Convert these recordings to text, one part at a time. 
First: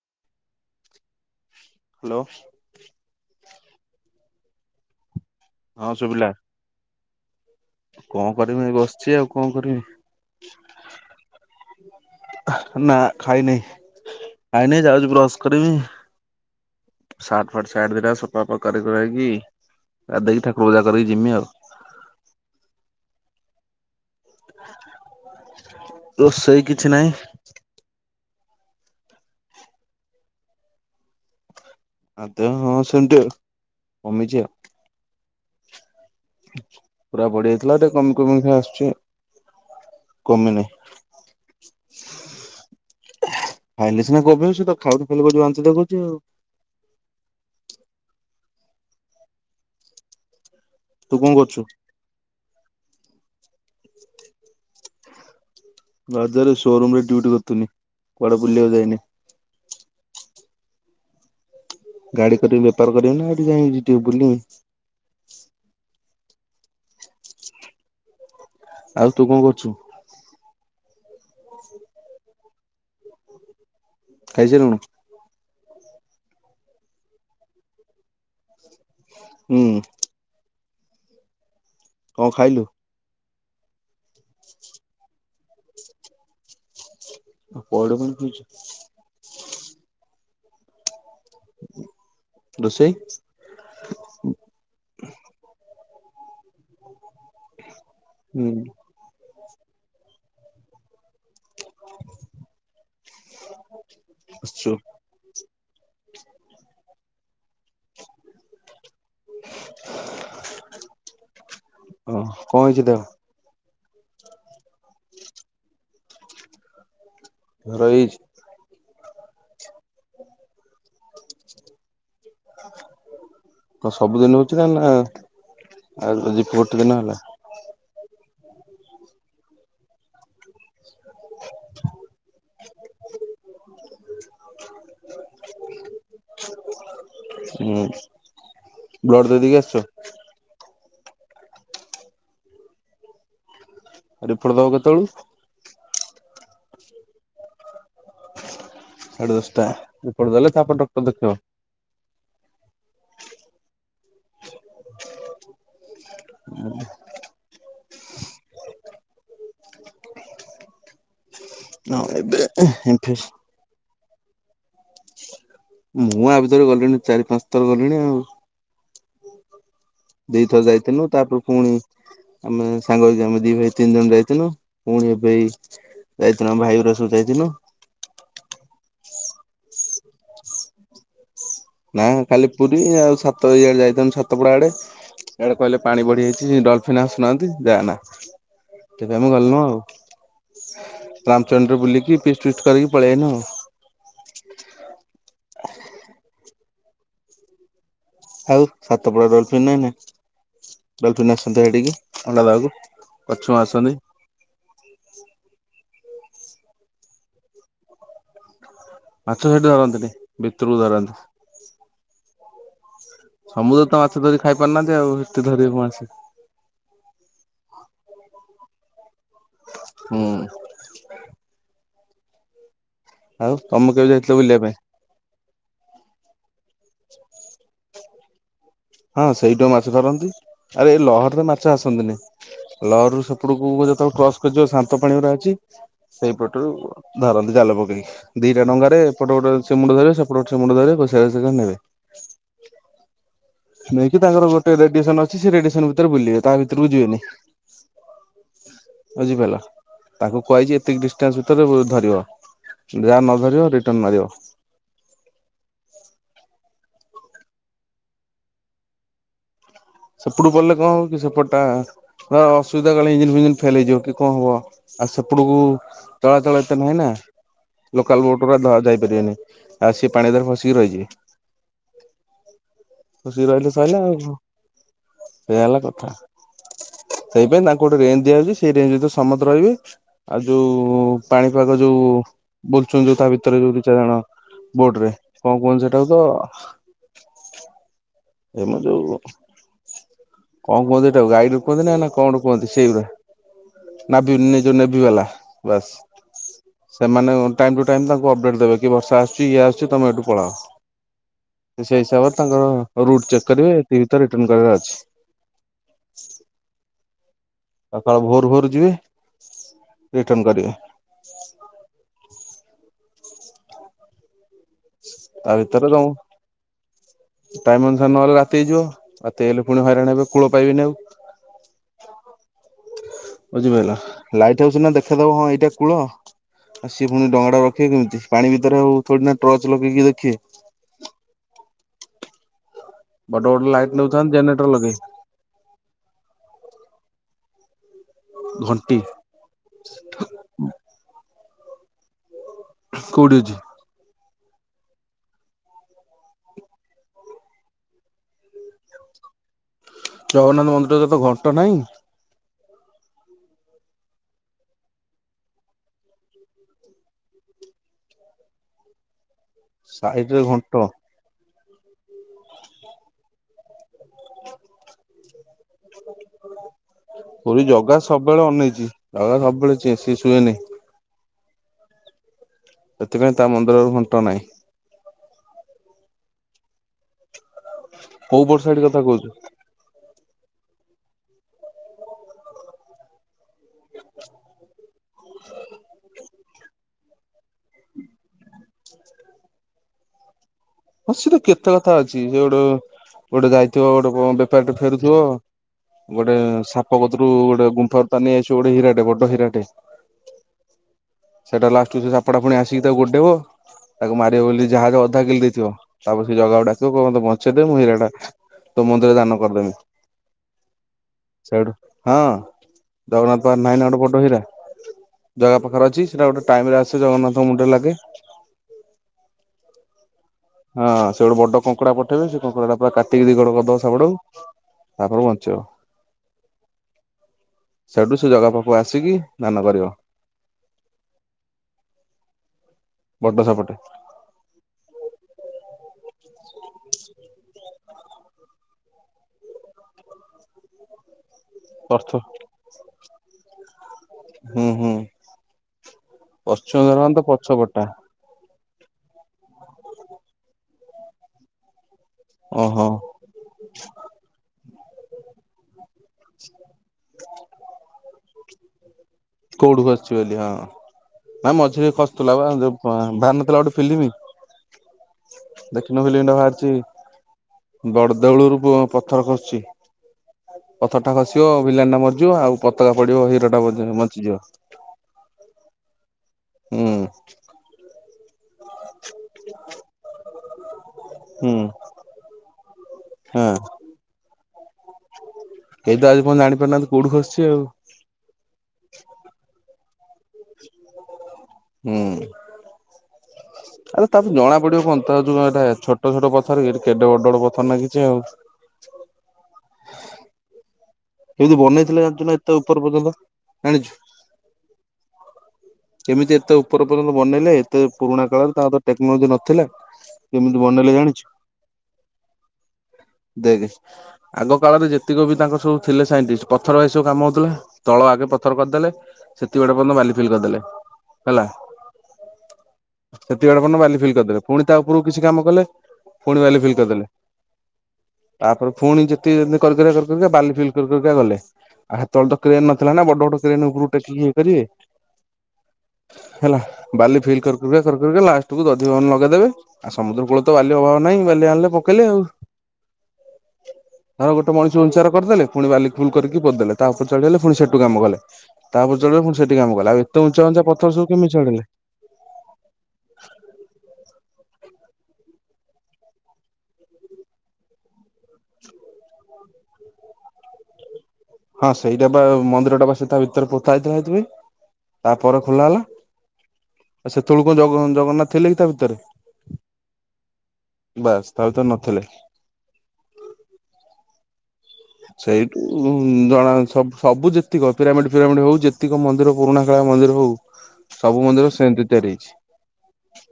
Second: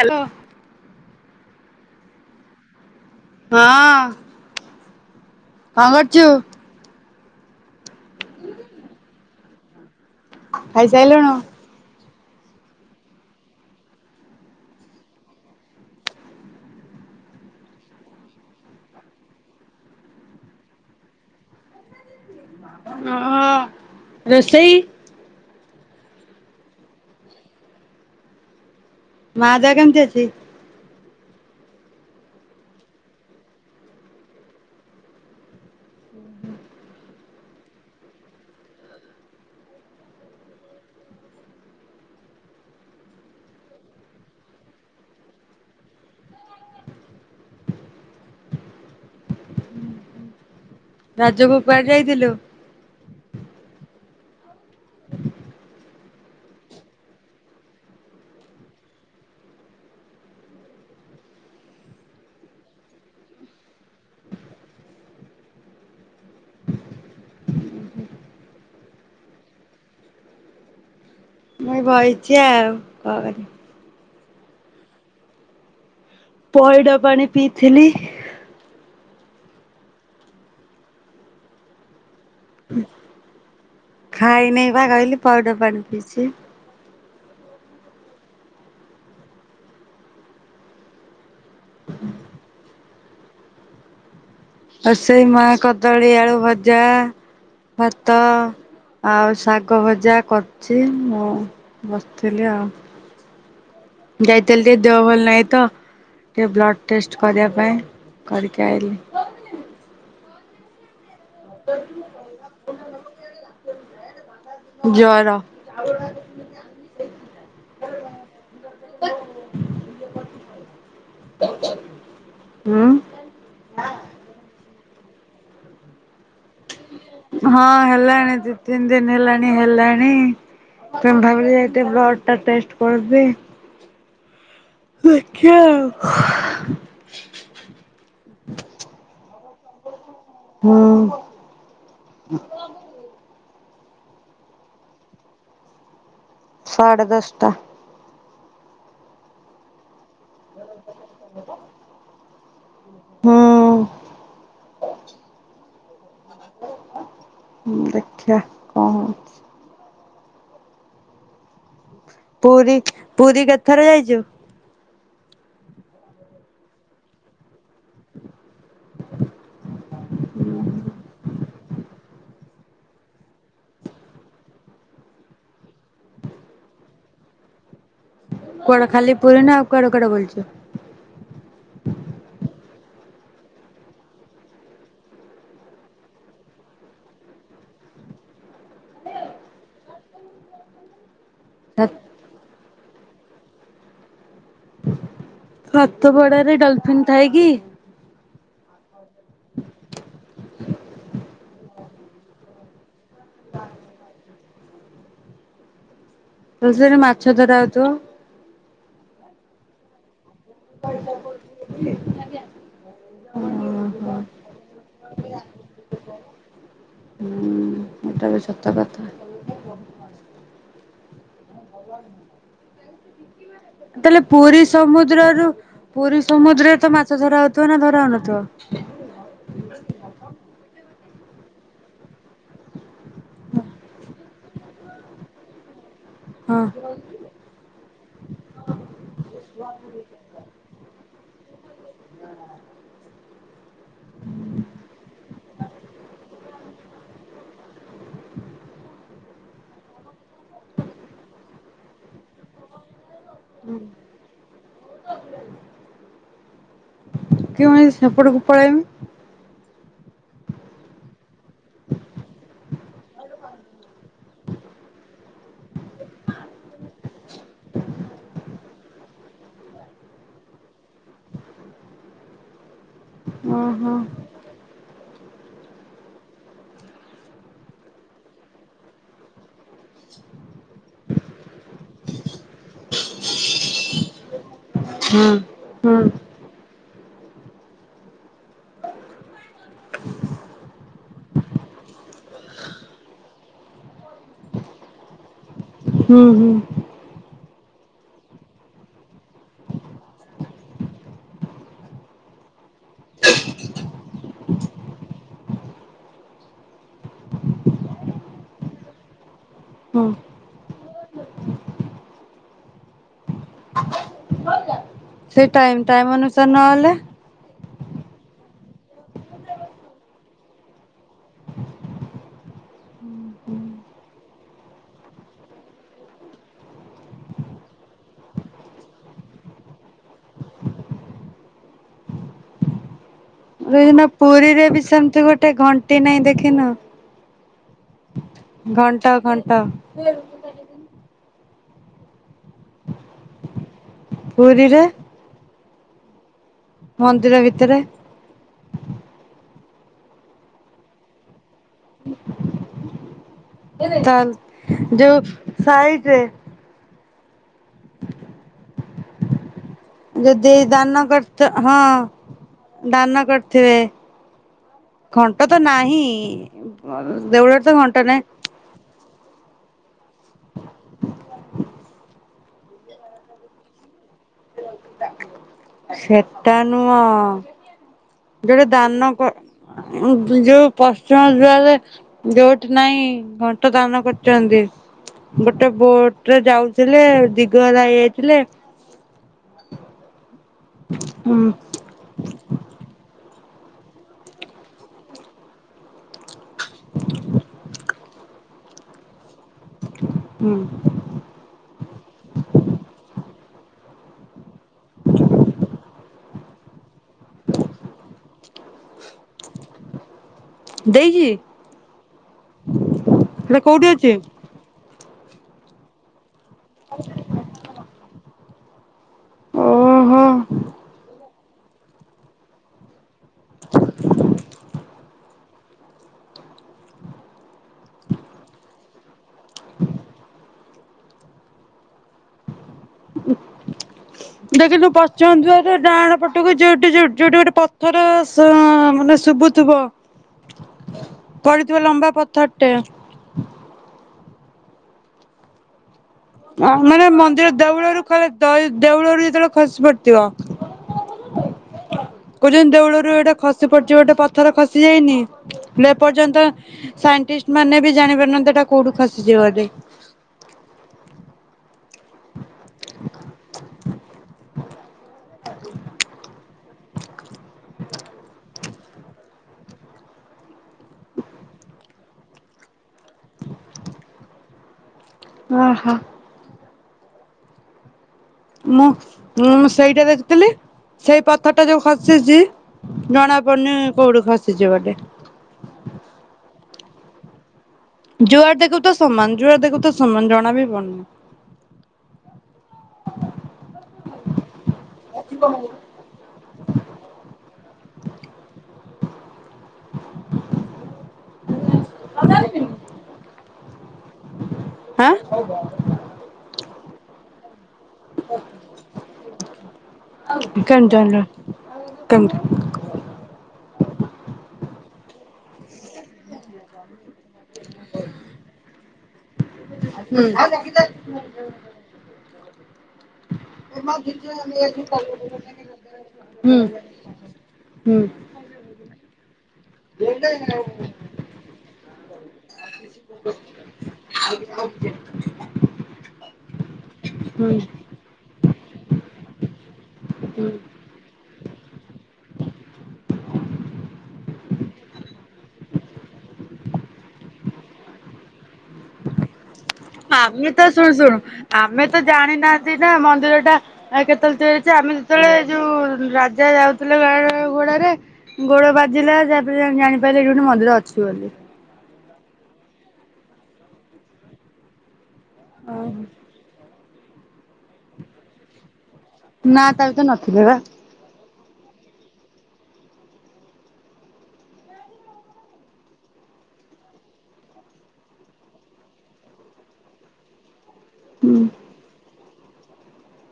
Hello. Hello. ହଁ। କଁ ହଁ ଶୁଭିଲା କର୍ଛୁ। କଣ କରିମି ଏ ବସିଛି ଆଉ କଣ କରିମି। ଖାଇ ସାଇଲୁଣୁ। ନା ଖାଇନେଇ ଖାଇନେଇ ଯାଉଛି ବ୍ରଶ କରିବି। ସଠ ଫାଟ ସାଟ୍ ଦିଟା ସଫା ଫା କରି କୁରାକି ଆ ଦେଇକି ଠାକୁର ପୂଜା କରିକି ଜିମି ଆଉ। ଅଁ ରୋଷେଇ ରୋଷେଇ କିଛି ନାହିଁ। ମା ଦେହ କେମତି ଅଛି? ମା ଦେହ ହଁ ସେମିତି ଆଉ କମିଛି ଆଉ। ପୁରା ବଢିଯାଇଥିଲା ଟିକେ କମି କମି କା ଆସୁଛି ଆଉ। କମିନିଁ। ଖାଇଲି ସିନା [unintelligible] ବାନ୍ତି ଦେଖଉଛି ଆଉ। ତୁ କଣ ରଜ କରୁଛୁ? କୁଆଡ଼େ ଯାଇଥିଲୁ? [inaudible] ରଜରେ ସୋରୁମ ରେ ଡିଉଟି କରୁଥିନି କୁଆଡେ ବୁଲିବାକୁ ଯାଇନେଇ। ଗାଡି କରିବି ବେପାର କରିବି ନାଁ ସେଠି ଯାଇ ଯିବ ବୁଲେ। ଆଉ ତୁ କଣ କରୁଚୁ? ମୁଁ ଏଇ ବଇଚି ଆଉ କହ ବାକି। ଖାଇସାଇଲୁଣୁ? ପଇଡ ପାଣି ପିଇଥିଲି। ହୁଁ। କଣ ଖାଇଲୁ? ଖାଇନେଇ ବା କହିଲି ପଇଡ ପାଣି ପିଇଚି। ଆଉ ପଇଡ ପାଣି ପିଇଚୁ। ହୁଁ ରୋଷେଇ? ରୋଷେଇ ମା କଦଳୀ ଆଳୁ ଭଜା, ଭାତ ହୁଁ ଆଉ ଶାଗ ଭଜା କରୁଚି ମୁଁ ବସିଥିଲି ଆଉ। ଯାଇଥିଲି ଆସିଛୁ ଟିକେ ଦେହ ଭଲ ନାହିଁ ତ ଟିକେ ବ୍ଲଡ଼୍ ଟେଷ୍ଟ୍ କରିବା ପାଇଁ କରିକି ଆଇଲି। ଓ କଣ ହେଇଚି ଦେହ? ଜର। ଜର ହିଚ୍। ଉଁ। କଣ ସବୁଦିନ ହଉଥିଲା ନାଁ ନାଁ ଆଉ ଗୋଟେ ଦିନ ହେଲା। ହଁ ହେଲାଣି ଦି ତିନି ଦିନ ହେଲାଣି ହେଲାଣି। ତମ ଭାବିଲି ଏବେ ବ୍ଲଡ୍ ଟା ଟେଷ୍ଟ୍ କରିଦିଏ। ଦେଖିଆ ଆଉ। ହୁଁ ବ୍ଲଡ଼୍ ଦେଇଦେଇକି ଆସିଚ। ହୁଁ। ରିପୋର୍ଟ ଦବ କେତଳୁ? ସାଢ଼େ ଦଶଟା। ସାଢେ ଦଶଟା ରିପୋର୍ଟ ଦେଲେ ତାପରେ ଡକ୍ଟର ଦେଖେଇବ। ହୁଁ। ଉଁ। ହୁଁ ଦେଖିଆ କଣ ହଉଛି। ନ ଏବେ ପୁରୀ ଇନଫେସ ପୁରୀ କେତେଥର ଯାଇଚୁ ମୁଁ ୟା ଭିତରେ ଗଲିଣି ଚାରି ପାଞ୍ଚ ଥର ଗଲିଣି ଆଉ। ଦିଇଥର ଯାଇଥିଲୁ ତାପରେ ପୁଣି ଆମେ ସାଙ୍ଗ ହେଇକି ଆମେ ଦି ଭାଇ ତିନି ଜଣ ଯାଇଥିଲୁ ପୁଣି ଏବେ ଏଇ ଯାଇଥିଲୁ ଆମ ଭାଇ ହେରିକା ସବୁ ଯାଇଥିଲୁ। କୁଆଡେ ଖାଲି ପୁରୀ ନାଁ ଆଉ କୁଆଡେ କୁଆଡେ ବୁଲିଚ? ନାଁ ଖାଲି ପୁରୀ ଆଉ ସାତ ଇଆଡେ ଯାଇଥାନ୍ତୁ ସାତପଡା ଆଡେ। ସିଆଡେ କହିଲେ ପାଣି ବଢିଯାଇଛି ଡଲଫିନ୍ ଆସୁନାହାନ୍ତି ଯା ନାଁ। ସେଠୁ ଆମେ ଗଲୁନୁ ଆଉ ରାମଚଣ୍ଡି ରେ ବୁଲିକି ଫିଷ୍ଟ ଫିଷ୍ଟ କରିକି ପଳେଇ ଆଇନୁ ଆଉ। ସାତପଡାରେ ଡଲଫିନ୍ ଥାଏ କି? ଆଉ ସାତପଡା ଡଲଫିନ୍ ନାଇଁ ନାଁ। ଡଲଫିନ୍ ଆସନ୍ତି ସେଠିକି ଅଣ୍ଡା ଦବାକୁ କଛିମ ଆସନ୍ତି। [inaudible] ତ ସେଠି ମାଛ ଧରା ହେଉଥିବ। ମାଛ ସେଠି ଧରନ୍ତିନି। ଭିତରକୁ ଧରନ୍ତି। [unintelligible] ନି ଆଜ୍ଞା। ସମୁଦ୍ର ରେ ତ ମାଛ ଧରିକି ଖାଇ ପାରୁନାହାନ୍ତି ଆଉ ସେଠି ଧରିବେ କଣ ସିଏ। ହୁଁ ଏଟା ବି ସତ କଥା। ହୁଁ। [inaudible] ଆଉ ତମେ କେବେ ତାହେଲେ ଯାଇଥିଲ ବୁଲିବା ପୁରୀ ପାଇଁ ସମୁଦ୍ରରୁ ପୁରୀ ସମୁଦ୍ରରେ ତ ମାଛ ଧରା ହଉଥିବ ନା ଧରା ହଉନଥିବ? ହଁ ସେଇଠୁ ମାଛ ଧରନ୍ତି ଆରେ ଏଇ ଲହରି ରେ ମାଛ ଆସନ୍ତିନି। ଲହରିରୁ ସେପଟକୁ ଯେତେବେଳେ କ୍ରସ୍ କରିଯିବ ଶାନ୍ତ ପାଣି ଗୁରା ଅଛି ହଁ ସେଇପଟରୁ ଧରନ୍ତି ଜଲ ପକେଇକି ଦିଇଟା ଡଙ୍ଗାରେ ଏପଟେ ଗୋଟେ ସେ ମୁଣ୍ଡ ଧରିବେ ସେପଟେ ସେ ଗୋଟେ ମୁଣ୍ଡ ଧରିବେ ଘୋଷାରି ଘୋଷାରିକି ନେବେ। ନେଇକି ତାଙ୍କର ଗୋଟେ ରେଡିଏସନ ଅଛି ସେ ରେଡିଏସନ ଭିତରେ ବୁଲିବେ ତା ଭିତରକୁ ଯିବେନି। ବୁଝିପାରିଲ ତାଙ୍କୁ କୁହାଯାଇଛି ଏତକି ଡିଷ୍ଟାନ୍ସ ଭିତରେ ଧରିବ। ଯାହା ନ ଧରିବ ରିଟର୍ଣ ମାରିବ। ହ। କିଉଇ ସେପଟକୁ ପଳାଇମି ସେପଟୁ ପଲେ କଣ ହବ କି ସେପଟ ଟା ବା ଅସୁବିଧା କାଳେ ଇଞ୍ଜିିନ ଫିଞ୍ଜିନ ଫେଲ ହେଇଯିବ କି କଣ ହବ। ଆଉ ସେପଟକୁ ଚଳା ଚଳ ଏତେ ନୁହେଁ ନା। ଲୋକାଲ ବୋଟା ଧ ଯାଇପାରିବେନି ଆଉ ସିଏ ପାଣି ଦରେ ଫସିକି ରହିଛି। [inaudible] ଫସିକି ରହିଲେ ଓହୋ ସରିଲା ଆଉ। ସେଇୟା ହେଲା କଥା ସେଇପାଇଁ ତାଙ୍କୁ ଗୋଟେ ରେଞ୍ଜ ଦିଆଯାଉଛି ସେଇ ରେଞ୍ଜ ଭିତରେ ସମସ୍ତ ରହିବେ। ଆଉ ଯୋଉ ପାଣିପାଗ ଯୋଉ ବୁଲୁଛନ୍ତି ଯୋଉ ତା ଭିତରେ। ଭିତରେ ଯୋଉ ଦ ଚାରି ଜଣ ବୋଟ ରେ ହଁ। କଣ କୁହନ୍ତୁ ହୁଁ ସେଟାକୁ ତ ଏମା ଯୋଉ କଣ କୁହନ୍ତି ଏଇଟାକୁ ଗାଇଡୁ କୁହନ୍ତି ନା ନା କଣ ରୁ କୁହନ୍ତି ସେଇ ପୁରା। ନଭି ଜୁ ନେଭି ବାଲା ବାସ୍। ହୁଁ ହୁଁ। ସେମାନେ ଟାଇମ ଟୁ ଟାଇମ ତାଙ୍କୁ ଅପ୍ଡେଟ ଦେବେ କି ବଷା ଆସୁଛି ଇଏ ଆସୁଛି ତମେଇଠୁ ପଳାଅ। ସେଇ ହିସାବରେ ତାଙ୍କର ରୁଟ ଚେକ୍ କରିବେ ଏତିକ ଭିତରେ ରିଟର୍ଣ କରିବାର ଅଛି। ସକାଳ ଭୋରୁ ଭୋରୁ ଯିବେ ହୁଁ। ରିଟର୍ଣ କରିବେ। ସେ ତା ଟାଇମ ଭିତରେ ତମ ଟାଇମ ଅନୁସାରେ ନହେଲେ ଟାଇମ ଅନୁସାରେ ନହେଲେ ରାତି ହେଇଯିବ ରାତି ହେଲେ ପୁଣି ହଇରାଣ ହେବେ କୂଳ ପାଇବି ଆଉ। ବୁଝିପାରିଲ ଲାଇଟ ହାଉସ ନା ଦେଖାଯାଉ ହଁ ଏଇଟା କୂଳ। ଆଉ ସିଏ ପୁଣି ଡଙ୍ଗା ରଖିବେ କେମିତି ପାଣି ଭିତରେ ଆଉ ଥଡିନା ଟର୍ଚ ଲଗେଇକି ଦେଖିବେ। ବଡ ବଡ ଲାଇଟ୍ ଦଇଦିନ ନଉଥାନ୍ତି ପୁରୀରେ ଜେନେରେଟର ବି ଲଗେଇ ସେମିତି ଗୋଟେ ଘଣ୍ଟା। ନାଇଁ ଦେଖିନ ଘଣ୍ଟି ଘଣ୍ଟା ଘଣ୍ଟ। କୋଠିଅଛି। ପୁରୀରେ। ମନ୍ଦିର ଭିତରେ। ଜଗନ୍ନାଥ ମନ୍ଦିର ଜେ ତ ଘଣ୍ଟ ନାହିଁ। ତା ଯୋଉ ସାଇଟରେ। ସାଇଡ ରେ [unintelligible] ଘଣ୍ଟ ଦାନ କରିତ -ହଁ ଦାନ କରିଥିବେ। ଘଣ୍ଟା ତ ନାହିଁ ଦେଉଳରେ ତ ଘଣ୍ଟା ନାହିଁ। ଅନେଇଚି। ଜଗା ସବୁବେଳେ ଚିଏଁ ସିଏ ଶୁଏ ନାହିଁ। ସେଥିପାଇଁ ତା ମନ୍ଦିରରୁ ଘଣ୍ଟ ନାହିଁ। ସେଟା ନୁହଁ। ହ ଯଉଠେ ଦାନ କ- ଯଉ ପଶ୍ଚିମ ଦ୍ୱାରେ ଯଉଠି ନାହିଁ ଘଣ୍ଟ ଦାନ କରୁଚନ୍ତି। ଗୋଟେ ବୋଟ୍ ରେ ଯାଉଥିଲେ ଦିଗହରା ହେଇଯାଇଥିଲେ। ହଁ ସେତ ହୁଁ କେତେ କଥା ଅଛି ସେ ଗୋଟେ- ଗୋଟେ ଯାଇଥିବ ଗୋଟେ ବେପାରୀ ଟେ ଫେରୁଥିବ ଗୋଟେ ସାପ କତିରୁ ଗୋଟେ ଗୁମ୍ଫାରୁ ତା ନେଇ ଆସିବ ଗୋଟେ ହୀରା ଟେ ବଡ ହୀରା ଟେ। ହୁଁ। ସେଇଟା ଲାଷ୍ଟକୁ ସେ ସାପ ଟା ଫୁଣି ଆସିକି ତାକୁ ଗୋଡ଼େଇବ ତାକୁ ମାରିବ ବୋଲି ଜାହାଜ ଅଧା ଗିଳି ଦେଇଥିବ। ତାପରେ ସେ ଜଗାକୁ ଡାକିବ କହିବ ମତେ ବଞ୍ଚେଇଦେ ମୁଁ ହୀରା ଟା ତୋ ମନ୍ଦିରରେ ଦାନ କରିଦେମି। ଦେଇଚି। ସେଇଠୁ ହଁ ଜଗନ୍ନାଥ ହେଲେ ପାଖରେ ନାଇଁ ନା କୋଉଠି ଗୋଟେ ଅଛି? ବଡ଼ ହୀରା। ଜଗା ପାଖରେ ଅଛି ସେଟା ଗୋଟେ ଟାଇମ୍ ରେ ଆସେ ଜଗନ୍ନାଥଙ୍କ ମୁଣ୍ଡରେ ଲାଗେ। ଓ ହୋ। ହଁ ସେ ଗୋଟେ ବଡ କଙ୍କଡା ପଠେଇବେ ସେ କଙ୍କଡା ପୁରା କା ଦି-ଦିଗଡ କରିଦବ ସାପଟାକୁ ତାପରେ ବଞ୍ଚିବ। ସେଠୁ ସେ ଜଗା ପାଖୁ ଆସିକି ଦାନ କରିବ। ବଡ ସାପଟେ [unintelligible] ପଶ୍ଚିମ ଦ୍ଵାର ଡାହାଣ ପଟକୁ ଯଉଠି ଯଉଠେ ଗୋଟେ ପ ଥର ସ -ମାନେ ଶୁବୁଥିବ ପଡିଥିବ ଅର୍ଥ ଲମ୍ବା ପଥର। ଟେ। ହୁଁ- ହୁଁ। ପଶ୍ଚିମ ମାନେ ଧରନ୍ତ ମନ୍ଦିର ପଛପଟା ଦେଉଳରୁୁ [unintelligible] ଦଇ- ଦେଉଳରୁୁ ଯେତେବେଳେ ଖସି ପଡିଥିବ। କହୁଚନ୍ତି ଓହୋ ଦେଉଳରୁ ଏଟା ଖସିପଡିଚି ଗୋଟେ ପଥର ଖସି ଯାଇନି? ଏପର୍ଯ୍ୟନ୍ତ ସାଇଣ୍ଟିଷ୍ଟ୍ ମାନେ ବି ଜାଣି ପାରୁନାହାନ୍ତି ଏଟା କଉଠୁ ଖସ୍ କଉଠୁ ଖସିଚି ବୋଲି ହଁ- ନା ମଝିରେ ଖସୁଥିଲା ବା ଯଉ କ -ବାହାରିନଥିଲା ଗୋଟେ ଫିଲିମି? ଦେଖିନୁ ଫିଲିମି ଟା ବାହାରିଚି ବଡଦେଉଳରୁ ପଥର ଖସୁଚି। ପଥର ଟା ଖସିବ ଭିଲିଆନ୍ ଟା ମରିଯିବ ଆଉ ପତକା ପଡିବ ହିରୋ ଟା ମ-ବଞ୍ଚିଯିବ। ଓ ହୋ। ହୁଁ। ମୁଁଁ -ମୁଁ ସେଇଟା ଦେଖିଥିଲି ସେଇ ହୁଁ ପଥର ଟା ଯଉ ଖସିଚି ଜଣା ହଁ ପଡୁନି କଉଠୁ ଖସିଚି ଗୋଟେ। କେହି ତ ଆଜି ପର୍ଯ୍ୟନ୍ତ ଜାଣି ପାରୁନାହାନ୍ତି କଉଠୁ ଖସିଚି ଆଉ। ଯୁଆଡେ ଦେଖିବୁ ତ ସମାନ୍ ଯୁଆଡେ ଦେଖିବୁ ସମାନ୍ ଜଣା ବି ପଡୁନି। ହୁଁ ଆରେ ତାକୁ ଜଣା ପଡିବ କଣ ତାର ଯଉ ଏଇଟା ଛଟ୍ ଛୋଟ ଛୋଟ ପଥର କି ଏଠେ କେଡେ ବଡ ବଡ ପଥର ନାଗିଚି ଆଉ। କେମିତି ବନେଇଥିଲେ ଜାଣିଚୁ ନା ଏତେ ଉପର ପର୍ଯ୍ୟନ୍ତ ଜାଣିଚୁ? ହାଁ କେମିତି ଏତେ ଉପର ପର୍ଯ୍ୟନ୍ତ ବନେଇଲେ ଏତେ ପୁରୁଣା କାଳରେ ତାଙ୍କର ତ ଟେକ୍ନୋଲୋଜି ନଥିଲା କେମିତି ବନେଇଲେ ଜାଣିଚୁ? କେମ୍ [unintelligible] ଦେଖେ, ଆଗ କାଳରେ ଯେତିକି ବି ତାଙ୍କ ସବୁ ଥିଲେ ସାଇଣ୍ଟିଷ୍ଟ ପଥର ଭାଇ ସବୁ କାମ ହେଲା, ତଳ ଆଗେ ପଥର କରିଦେଲେ। ସେତି ବଡ ପଯ୍ୟନ୍ତ ବାଲିଫିଲ କରିଦେଲେ ହେଲା। ସେତିକି ଵା ଡ ପଯ୍ୟନ୍ତ ବାଲି ଫିଲ୍ କରିଦେଲେ। ପୁଣି ତା ଉପରକୁ କିଛି କାମ କଲେ। ପୁଣି ବାଲି ଫିଲ୍ କରିଦେଲେ। ହୁ ତାପରେ ପୁଣି ଯେତିକି ଦିନ୍ କରି କରି କରି କରିକା ବାଲି ଫି [unintelligible] ଗଲେ ଆହା ସେତେବେଳେ ତ କ୍ରେନ ନଥିଲା ନା ବଡ ବଡ କ୍ରେନ ଉପରୁ ଟେକି କି ଇଏ କରିବେ। ହେଲା ବାଲି ଫିଲ୍ ହୁଁ କରି କରି କରିକା ଲାଷ୍ଟ କୁ ଦଧି ଭନ ଲଗେଇଦେବେ। ସମୁଦ୍ର କୂଳ ତ ହୁଁ। ବାଲି ଅଭାବ ନଇଁ ବାଲି ଆଣିଲେ, ପକେଇଲେ। ଆଉ ତାର ଗୋଟେ ମଣିଷ ଉଞ୍ଚାରେ କରିଦେଲେ। ପୁଣି ବାଲିି ଫୁଲ କରିକି ପୋଦେଲେ। ତା ଉପରେ ଚଳେଇଗଲେ ପୁଣି ସେଠୁ କାମ କଲେ। ତା ଉପରେ ଚଳେଇଲେ। ସେଠି କାମ କଲା। ଏତେ ଉଚ୍ଚା ଆମେ ଉଚ୍ଚା ତ ଶୁଣୁ ପଥର ସବୁ ଶୁଣୁ କେମିତି ଚଢିଲେ? ଆମେ ତ ଜାଣି ନାହାନ୍ତି ନା? ମନ୍ଦିର ଟା ଆଉ କେତେବେଳେ ତିଆରି ଅଛି? ଆମେ ଯେତେବେଳେ ଯୋଉ ରାଜା ଯାଉଥିଲେ ଗା ଘୋଡାରେ। ଗୋଡ ବାଜିଲା। ତାପରେ ଜାଣିପାରିଲେ, ଏଇଠି ଗୋଟେ ମନ୍ଦିର ଅଛି ବୋଲି। ହଁ ସେଇଟା ବା ମନ୍ଦିର ଟା। ବା ସେ ତା ଭିତରେ ପୋତା ହେଇଥିଲା। ସେଥି ପାଇଁ ତା ପରେ ଖୋଲା ହେଲା। ଆଉ ସେତେବେଳ କଣ ଜଗ ଜଗନ୍ନାଥ ଥିଲେ? କି ତା ଭିତରେ ନା, ତା ଭିତରେ ନଥିଲେ ବା। ବାସ୍। ତା ଭିତରେ ନଥିଲେ। ସେଇଠୁ ଜଣା। ସବୁ ସବୁ ଯେତିକ ପିରାମିଡ ଫିରାମିଡ ହଉ, ଯେତିକ ମନ୍ଦିର ପୁରୁଣା କାଳିଆ ମନ୍ଦିର ହଉ। [inaudible] ସବୁ ମନ୍ଦିର ସେମିତି ତିଆରି ହେଇଛି।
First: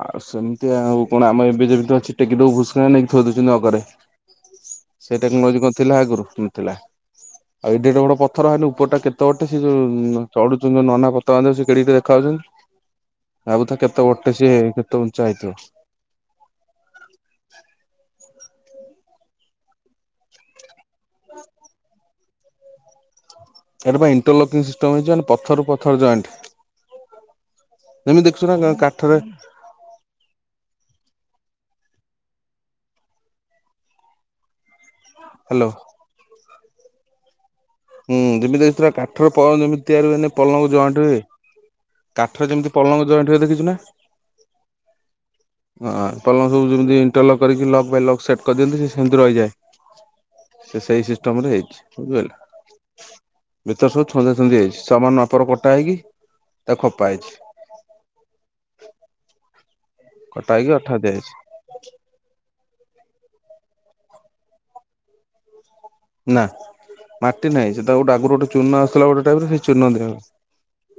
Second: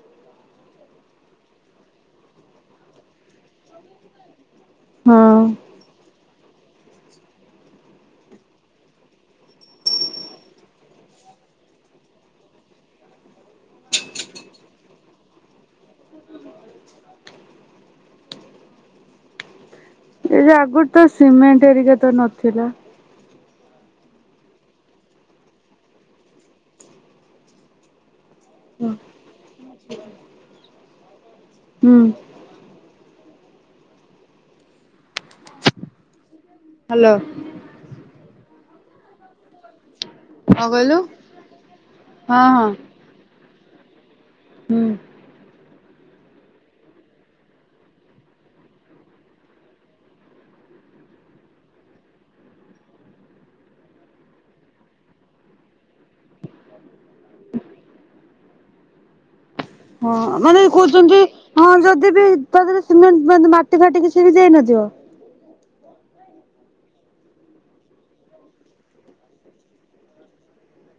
ଆଉ ସେମିତି। ଆଉ କଣ, ଆମେ ଏବେ ଯେମିତି ଅଛନ୍ତି, ଟେକି ଦୋବୁ, ଘୁସ୍ ନେଇକି ଥୋଇ ଦୋଉଛନ୍ତି। ଅଗରେ ହଁ। ସେଇଟା କଣ [unintelligible] ନ ଥିଲା [inaudible] ଆଉ ଏଡ଼େ ଏଡ଼େ ବଡ଼ ପଥର ହେଲୁ। ଉପରଟା କେତେ ବଡ଼ଟେ। ସିଏ ଯୋଉ ଚଢୁଛନ୍ତି ନନା। ବର୍ତ୍ତମାନ ସେଏ କେଡିକି ଟିକିଏ ଦେଖାଯାଉଛନ୍ତି [inaudible] ଭାବୁଥା କେତେ ଗଟେ ସିଏ କେତେ ଉଞ୍ଚା ହେଇଥିବ। ଏ ଯା ଆଗରୁ ତ ସିମେଣ୍ଟ ଏରିକା ତ ନଥିଲା। ଏଇରା ପା ଇଣ୍ଟର ଲକ ପାଇ ସିଷ୍ଟମ୍ ହେଇଛି ପଥରୁ ପଥର ଜଏଣ୍ଟ। ଏମିତି ଦେଖୁଛୁ ନା କା କାଠରେ, ହୁଁ। ହ୍ୟାଲୋ। ହ୍ୟାଲୋ। ହୁଁ ଯେମିତି ଏଥିଲା କାଠର ପ ଯେମିତି ତିଆରି ହୁଏନି କଣ ପଲଙ୍ଗ କହିଲୁ ଜଏଣ୍ଟ ହୁଏ। ହଁ କାଠରେ ଯେମିତି ପଲଙ୍ଗ ଜଏଣ୍ଟ ହୁଏ ଦେଖିଛୁ ନା। ହୁଁ। ହଁ ପଲଙ୍ଗ ସବୁ ଯେମିତି ଇଣ୍ଟର ଲକ୍ କରିକି ଲକ୍ ଲକ୍ ସେଟ୍ କରିଦିଅନ୍ତି ସେ ସେମିତି ରହିଯାଏ। ସେ ସେଇ ସିଷ୍ଟମ ରେ ହେଇଛି ବୁଝିପାରିଲ। ଭିତରେ ସବୁ ଛନ୍ଦା ଛନ୍ଦି ହେଇଛି ସମାନ ନାପରେ କଟା ହେଇକି, ତାକୁ ଖପା ହେଇଛି। ହଁ କଟା ମାନେ ହେଇକି ଅଠା କହୁଛନ୍ତି ଦିଆଯାଇଛି ହଁ ଯଦି ବି ତାହରେ ସିମେଣ୍ଟା ମାଟି ଫାଟି କିଛି ବି ଦିଆହେଇନଥିବ। ନା ମାଟି ନାହିଁ ସେଟା ଗୋଟେ ଆଗରୁ ଗୋଟେ ଚୂର୍ଣ ଆସିଥିଲା ଗୋଟେ ଟାଇପରେ ସେ ଚୂର୍ଣ୍ଣ ଦିଅ,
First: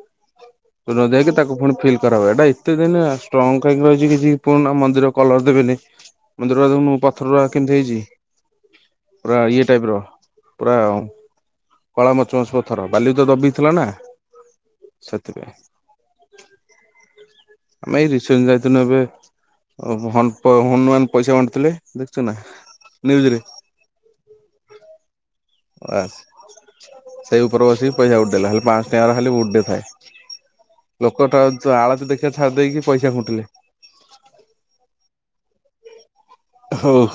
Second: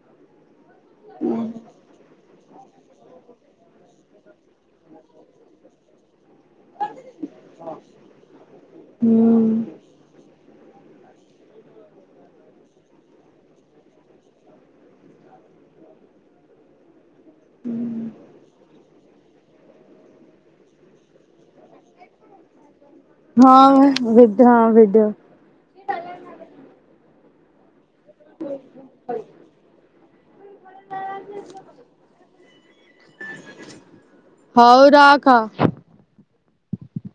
ହଁ [inaudible] ରୋ ଯାଇକି ତାକୁ ପୁଣି ଫିଲ୍ କରା ହୁଏ ଏଇଟା ଏତେ ଦିନ ଷ୍ଟ୍ରଙ୍ଗ କାହିଁକି ରହିଛି କିଛି ପୁରୁଣା ମନ୍ଦିରର କଲର ଦେବେନି, ମନ୍ଦିର [unintelligible] ପଥର ଟା କେମିତି ହେଇଛି। ହୁଁ। ଆ ଇଏ ଟାଇପ ର ପୁରା କଳା ମଚ ମଚ ପଥର ବାଲି ତ ଦବିଥିଲା ନା। ସେଥିପାଇଁ। ଆମେ ଏଇ ରିସେଣ୍ଟ ଯାଇଥିନୁ ଏବେ। ହମ୍ପ ହନୁମାନ ପଇସା ବାଣ୍ଟିଥିଲେ ଦେଖିଛୁ ନା? ନ୍ୟୁଜରେ ହଁ ବା ଭିଡ଼ ହଁ ଭିଡ଼ିଓ। ବାସ ସେଇ ଉପରେ ବସିକି ପଇସା ଉଡ଼େଇଲା ହେ ପାଁଶ ଟଙ୍କିଆରା ଖାଲି ଉଡ଼ ଥାଏ ଲୋକଟା ଆଳତି ଦେଖିବା ଛାଡ଼ି ଦେଇକି ପଇସା ଖୁଣ୍ଟିଲେ। ହଉ ରଖ। ହୋଉ।